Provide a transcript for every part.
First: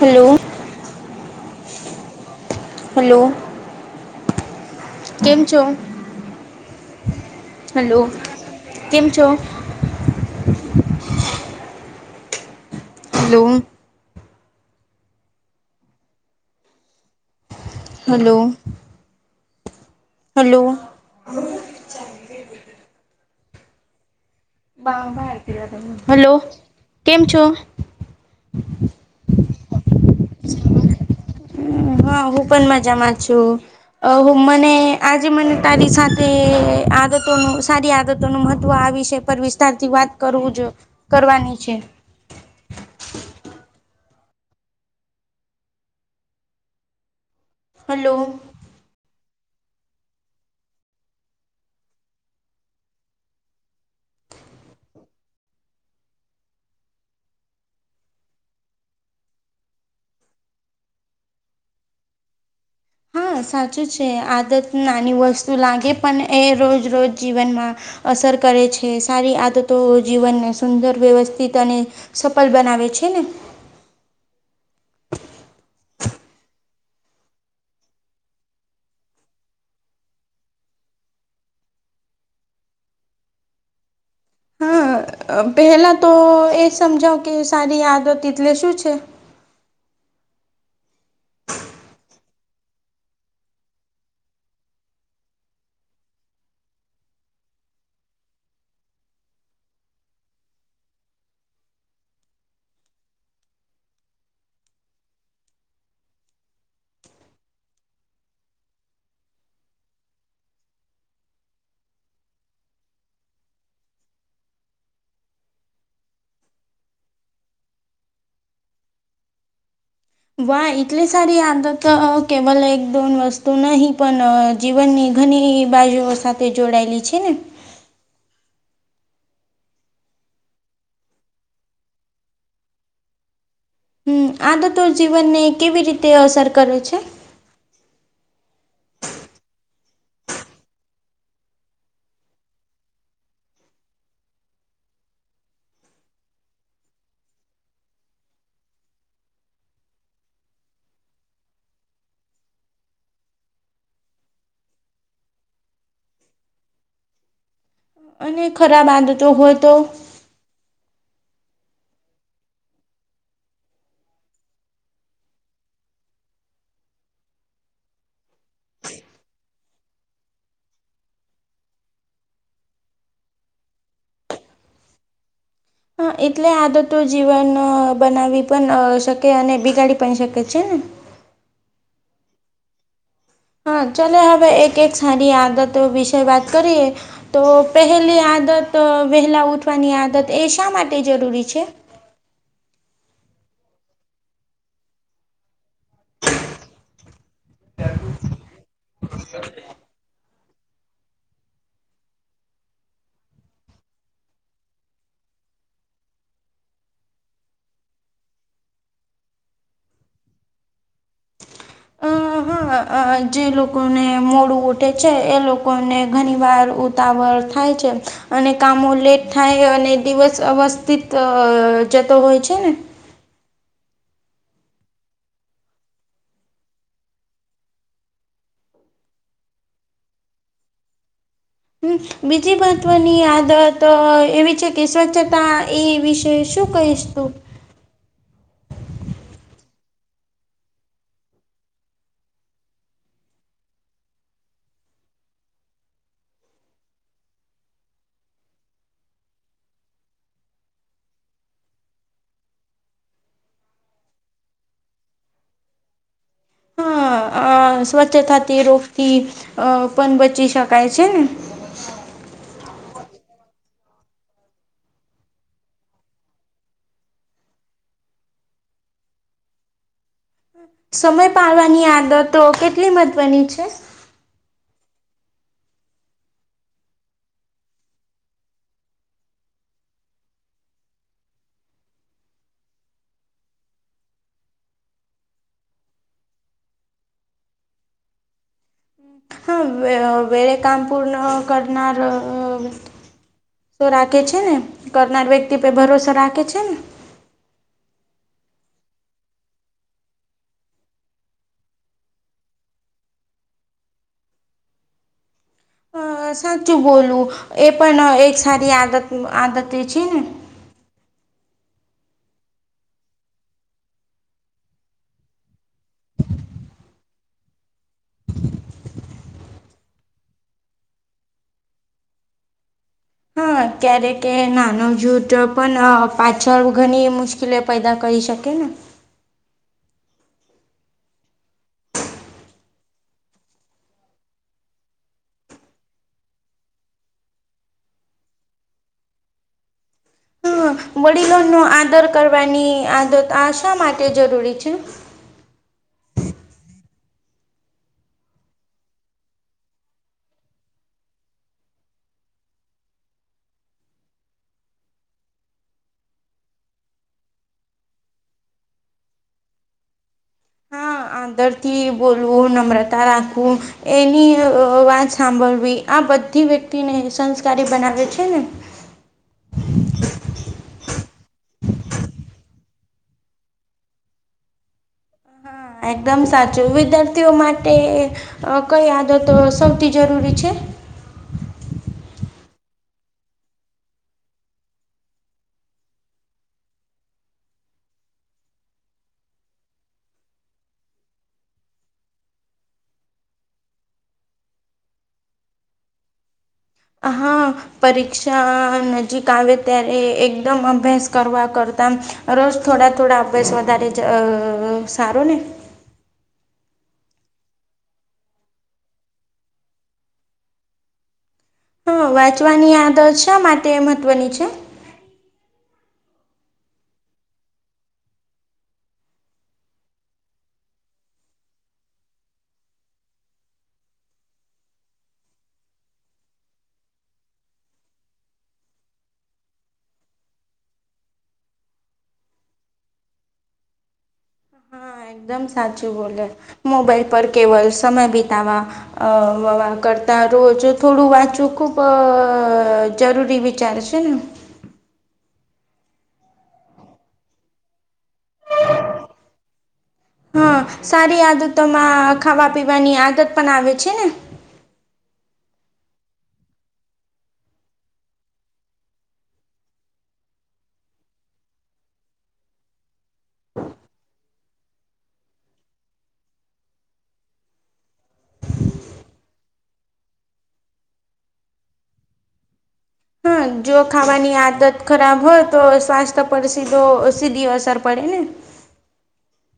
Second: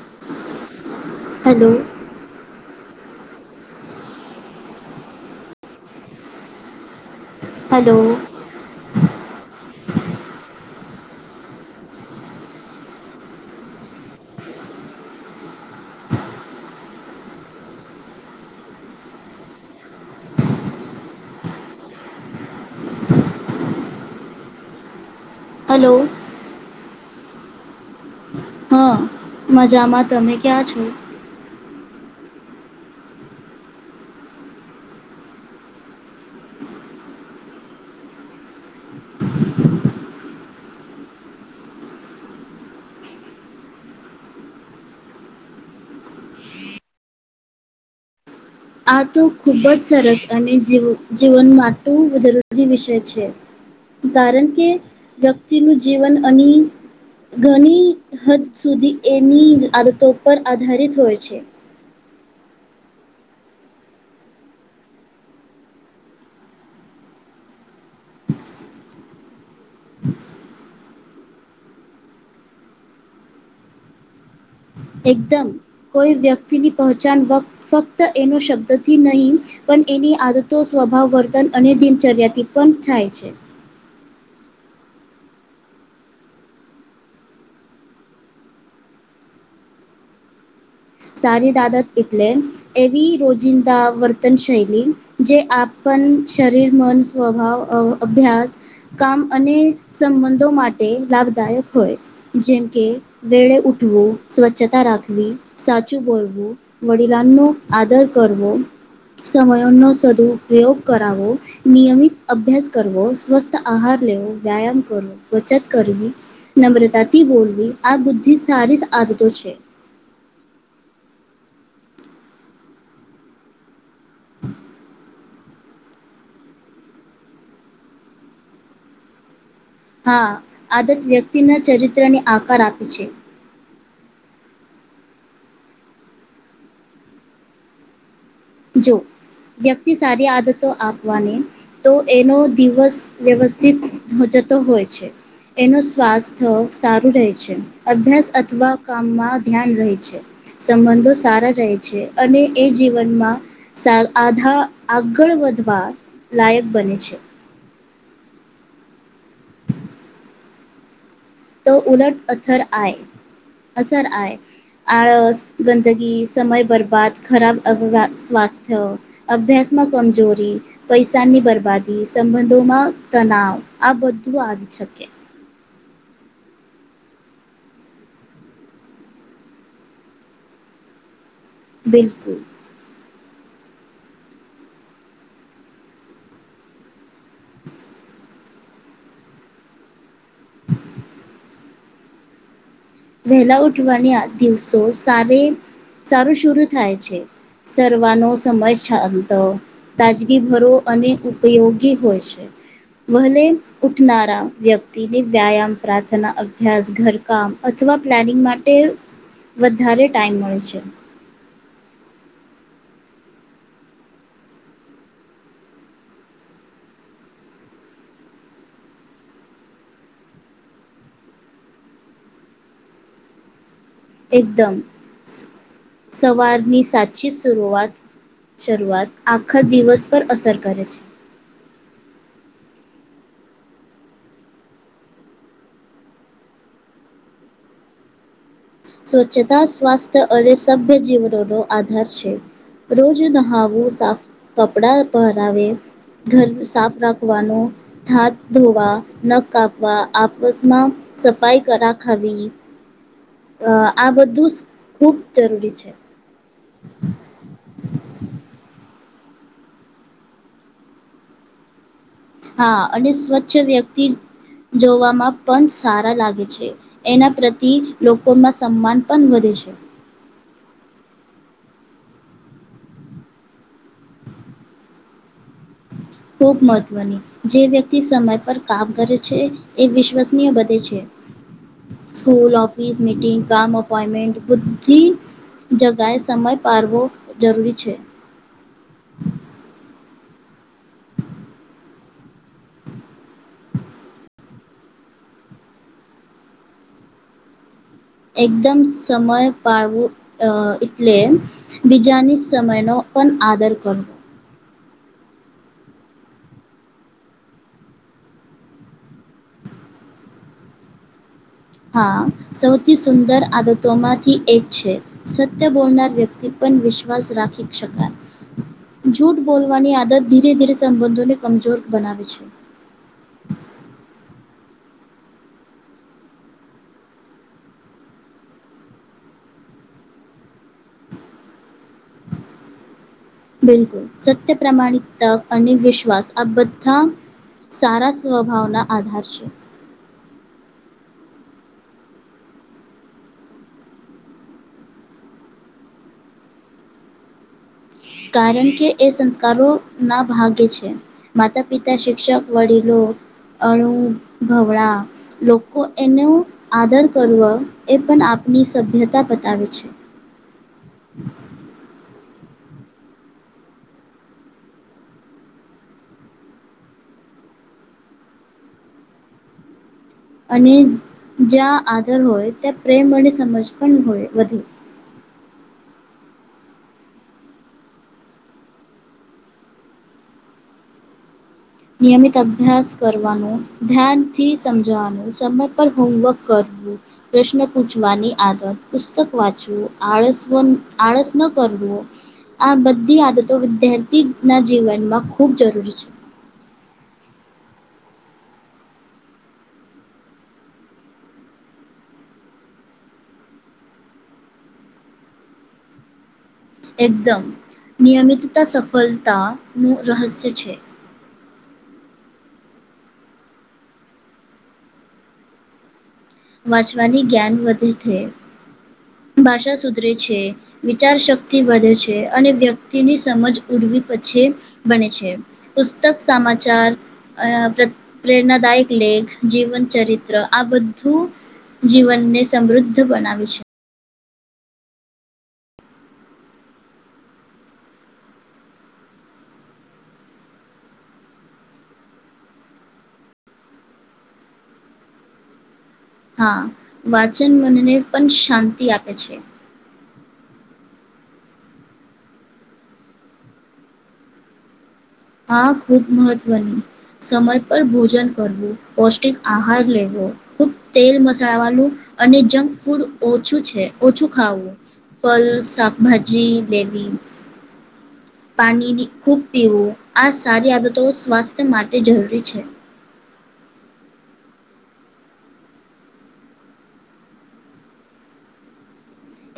Hello hello. Hello. કેમ છો? Hello hello, કેમ છો? હલો. હલો. હલો. હલો કેમ છો? હા મજામાં તમે ક્યાં છો? હા હું પણ મજામાં છું. અહો મને આજે મને તારી સાથે આદતોનું સારી આદતોનું મહત્વ આવી છે પર વિસ્તાર થી વાત કરવું જોઈએ કરવાની છે. હલો. આ તો ખૂબ જ સરસ અને જી જીવન માટે જરૂરી વિષય છે. કારણ કે, વ્યક્તિનું જીવન અને ઘણી હદ સુધી એની આદતો પર આધારિત હોય છે. હા સાચું છે આદત નાની વસ્તુ લાગે પણ એ રોજ રોજ જીવનમાં. અસર કરે છે સારી આદતો જીવનને સુંદર વ્યવસ્થિત અને સફલ બનાવે છે ને. એકદમ કોઈ વ્યક્તિની પહચાન વ ફક્ત એનો શબ્દથી નહીં. પણ એની આદતો સ્વભાવ વર્તન અને દિનચર્યાથી પણ થાય. પહેલાં તો એ સમજાવ કે સારી આદત એટલે શું છે? સારી આદાત એટલે એવી રોજિંદા વર્તન શૈલી, જે આપણ શરીર, મન, સ્વભાવ. અભ્યાસ, કામ અને સંબંધો માટે લાભદાયક હોય. જેમ કે વેળે ઉઠવું સ્વચ્છતા રાખવી. સાચું બોલવું, વડીલાનો આદર કરવો. સમયોનો સદુપયોગ કરાવો. નિયમિત અભ્યાસ કરવો સ્વસ્થ આહાર લેવો વ્યાયામ કરો બચત કરવી. નમ્રતાથી બોલવી આ બુદ્ધી સારી આદતો છે. વા એટલી સારી આદતો કેવલ એક દોન વસ્તુ નહી પણ જીવનની ઘણી બાજુઓ સાથે જોડાયેલી છે ને? હા આદત વ્યક્તિના ચરિત્ર ને આકાર આપે છે. હમ આદતો જીવનને કેવી રીતે અસર કરે છે? જો, વ્યક્તિ સારી આદતો આપવાની. તો એનો દિવસ વ્યવસ્થિત જતો હોય છે. એનું સ્વાસ્થ્ય સારું રહે છે. અભ્યાસ અથવા કામમાં ધ્યાન રહે છે. સંબંધો સારા રહે છે અને એ જીવનમાં સારું આધા આગળ વધવા લાયક બને છે. અને ખરાબ આદતો હોય તો? તો ઉરટ અથર આ અસર આ. આળસ, ગંદગી, સમય બરબાદ, ખરાબ અહ, સ્વાસ્થ્ય. અભ્યાસમાં કમજોરી. પૈસાની બરબાદી સંબંધોમાં તનાવ આ બધું આવી શકે. હા એટલે આદતું જીવન બનાવી પણ શકે અને બિગાડી પણ શકે છે ને. બિલકુલ. હા ચલો હવે એક એક સારી આદતો વિશે વાત કરીએ. તો પહેલી આદત વહેલા ઉઠવાની આદત એ શા માટે જરૂરી છે? વહેલા ઉઠવાની દિવસો સ સારું શર થાય છે. સર્વાનો સમય છાલતો. તાજગી ભરો અને ઉપયોગી હોય છે. વલે ઉઠનારા વ્યક્તિને વ્યાયામ પ્રાર્થના અભ્યાસ ઘરકામ. અથવા પ્લાનિંગ માટે વધારે ટાઈમ મળે છે. હ જે લોકોને મોડું ઉઠે છે એ લોકોને ઘણી વાર ઉતાવળ થાય છે, અને કામો લેટ થાય અને દિવસ અવસ્થિત તો જતં હોય છે ને. એકદમ, સવારની સાતચી સુરઆત શરૂઆત આખા દિવસ પર અસર કરે છે. હમમ બીજી મહત્વની આદતો એવી છે કે સ્વચ્છતા એ વિશેષ શું કહીશ તું? સ્વચ્છતા, સ્વાસ્થ્ય અને સભ્ય જીવનનો આધાર છે. રોજ નહાવું, સાફ કપડાં પહેરાવે ઘર સાફ રાખવાનું હાથ ધોવા, નખ કાપવા, આપસમાં સફાઈ કરા ખવી. અ આ બધું ખુબ જરૂરી છે. હા અ સ્વચ્છતા રોગથી અ પણ બચી શકાય છે. હા અને સ્વચ્છ વ્યક્તિ જોવામાં પણ સારા લાગે છે. એના પ્રતિ લોકોમાં સન્માન પણ વધે છે. સમય પાડવાની આદતો કેટલી મહત્વની છે? ખૂબ મહત્ત્વની જે વ્યક્તિ સમય પર કામ કરે છે એ વિશ્વસનીય બધે છે. સ્કૂલ, ઓફિસ, મીટિંગ, કામ, અપોઈન્ટમેન્ટ, બધી જગ્યા એ સમય પાડવો જરૂરી છે. હા વેળ કામ પૂર્ણ કરનાર અ તો રાખે છે ને કરનાર વ્યક્તિ પર ભરોસો રાખે છે ને. એકદમ સમય પાળવું એટલે બીજાની સમયનો પણ આદર કરવો. અ સાચું બોલવુ એ પણ એક સારી આદત આદતે છે ને. હા સૌથી સુંદર આદતોમાંથી એક છે. સત્ય બોલનાર વ્યક્તિ પણ વિશ્વાસ રાખી શકાય. જૂઠ બોલવાની આદત ધીરે ધીરે સંબંધોને કમજોર બનાવે છે. હા ક્યારેક એ નાનો જુઠ પણ પાછળ ઘણી મુશ્કેલી લે પેદા કરી શકે ને બિલકુલ સત્ય, પ્રમાણિકતા અને વિશ્વાસ આ બધા સારા સ્વભાવના આધાર છે. હા વડીલોનો આદર કરવાની આદત આ શા માટે જરૂરી છે? કારણ કે એ સંસ્કારોના ભાગે છે. માતા, પિતા, શિક્ષક, વડીલો અણુભવડા લોકો એનુ આદર કરવુ એ પણ આપની સભ્યતા બતાવે છે. હા આદર થી બોલવું, નમ્રતા રાખવું એની વાત સાંભળવી આ બધી વ્યક્તિને સંસ્કારી બનાવે છે ને. અને જ્યાં આદર હોય ત્યાં પ્રેમ અને સમજ પણ હોય વધે. હા એકદમ સાચું. વિદ્યાર્થીઓ માટે કઈ આદતો સૌથી જરૂરી છે? નિયમિત અભ્યાસ કરવાનું, ધ્યાનથી સમજવાનું, સમય પર હોમવર્ક કરવું. પ્રશ્ન પૂછવાની આદત, પુસ્તક વાંચવું, આળસ આળસ ન કરવું આ બધી આદતો વિદ્યાર્થીના જીવનમાં ખૂબ જરૂરી છે. આ હા. પરીક્ષા નજીક આવે ત્યારે એકદમ અભ્યાસ કરવા કરતા રોજ થોડા થોડા અભ્યાસ વધારે જ સારો ને એકદમ નિયમિતતા સફળતાનું રહસ્ય છે. હા વાંચવાની આદત શા માટે મહત્વની છે? વાંચવાની જ્ઞાન વધે થે ભાષા સુધરે છે. વિચાર શક્તિ વધે છે, અને વ્યક્તિની સમજ ઉડવી પછે બને છે. પુસ્તક સામાચાર અહ પ્રત પ્રેરણાદાયક લેખ, જીવન ચરિત્ર આ બધું જીવનને સમૃદ્ધ બનાવે છે. હા એકદમ સાચું બોલ્યા. મોબાઈલ પર કેવલ સમય બીતાવા અહ [unintelligible] કરતા રોજ થોડું વાંચવું ખુબ જરૂરી વિ ચારે છે ને. હા. વાચન મનને પણ શાંતિ આપે છે. હા. સારી આદતોમાં ખાવા-પીવાની આદત પણ આવે છે ને? હા ખુબ મહત્વની. સમય પર ભોજન કરવું, પૌષ્ટિક આહાર લેવો. ખુબ તેલ મસાલાવાલું અને જંક ફૂડ ઓછું છે, ઓછું ખાવું. ફલ, શાકભાજી લેવી. પાનીની ખૂબ પીવું. આ સારી આદતો સ્વાસ્થ્ય માટે જરૂરી છે. હા. જો ખાવાની આદત ખરાબ હોય તો સ્વાસ્થ્ય પર સીધો સીધી અસર પડે ને.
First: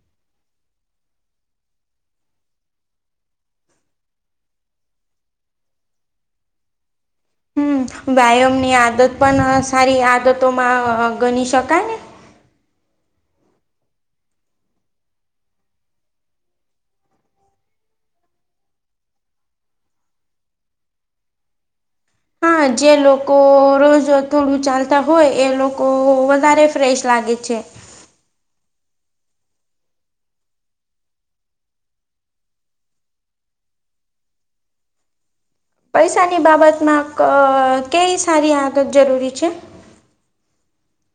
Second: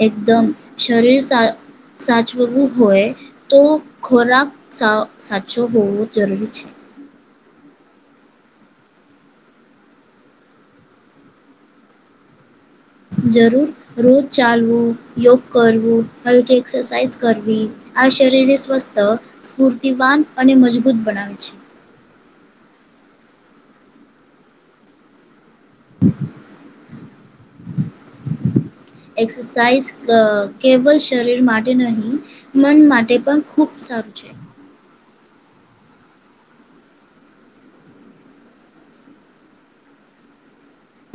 એકદમ શરીર સા સાચવવું હોઈએ તો ખોરાક સા સાચો હોવો જરૂરી છે. હમ વ્યાયામની આદત પણ સારી આદતોમાં ગણી શકાય ને. જરૂર. રોજ ચાલવું, યોગ કરવું, હલકી એક્સરસાઇઝ કરવી. આ શરીરને સ્વસ્થ, સ્ફૂર્તિવાન અને મજબૂત બનાવે છે. હા. જે લોકો રોજ થોડું ચાલતા હોય એ લોકો વધારે ફ્રેશ લાગે છે. [inaudible] એક્સરસાઇઝ ક કેવલ શરીર માટે નહીં મન માટે પણ ખુબ સારું છે. પૈસાની બાબતમાં ક કંઈ સારી આદત જરૂરી છે?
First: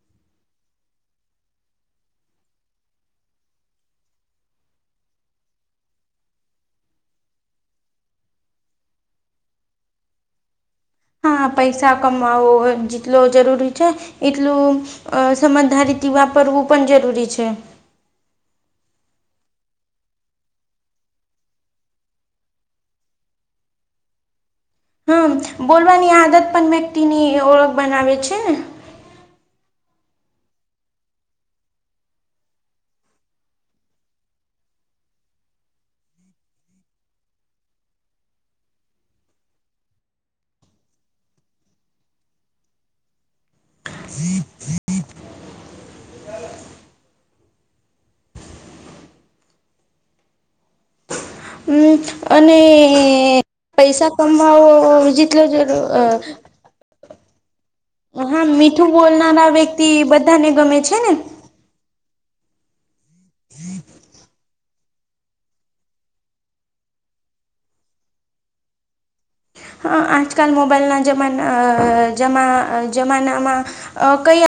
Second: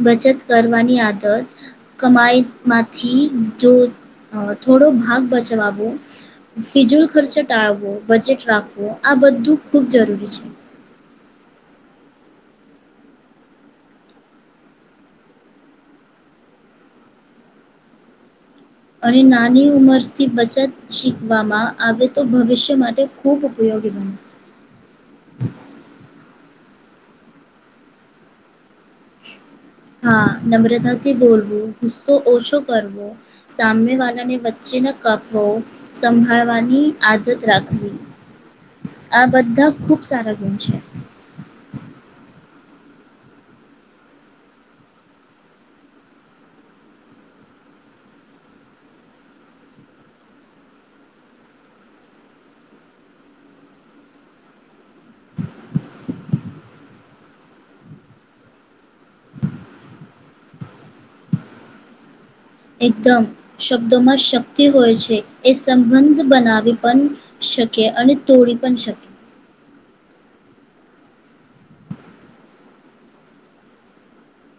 બચત કરવાની આદત કમાઈમાંથી જો થોડો ભાગ બચવાવું ફિજૂલ ખર્ચ ટાળવો, બજેટ રાખવો, આ બધું ખૂબ જરૂરી છે. હા પૈસા કમાઓ જેટલો જરૂરી છે, એટલું અહ સમજધારીથી વાપરવું પણ જરૂરી છે. અને નાની ઉંમરથી બચત શીખવામાં આવે તો ભવિષ્ય માટે ખૂબ ઉપયોગી બને. હમ્મ. બોલવાની આદત પણ વ્યક્તિની ઓળખ બનાવે છે ને. હા. નમ્રતાથી બોલવું, ગુસ્સો ઓછો કરવો. સામનેવાલાને વચ્ચે ના કાપવો. સંભાળવાની આદત રાખવી આ બધા ખુબ સારા ગુણ છે. હમ્મ. અને પૈસા કમાવાવો જેટલો જર અહ હા. મીઠું બોલનારા વ્યક્તિ બધાને ગમે છે ને. એકદમ. શબ્દોમાં જ શક ક્તિ હોય છે. એ સંબંધ બનાવી પણ શકે અને તોડી પણ શકે. હા. આજકાલ મોબાઈલના જમાન અહ જમા જમાનામાં અહ કયા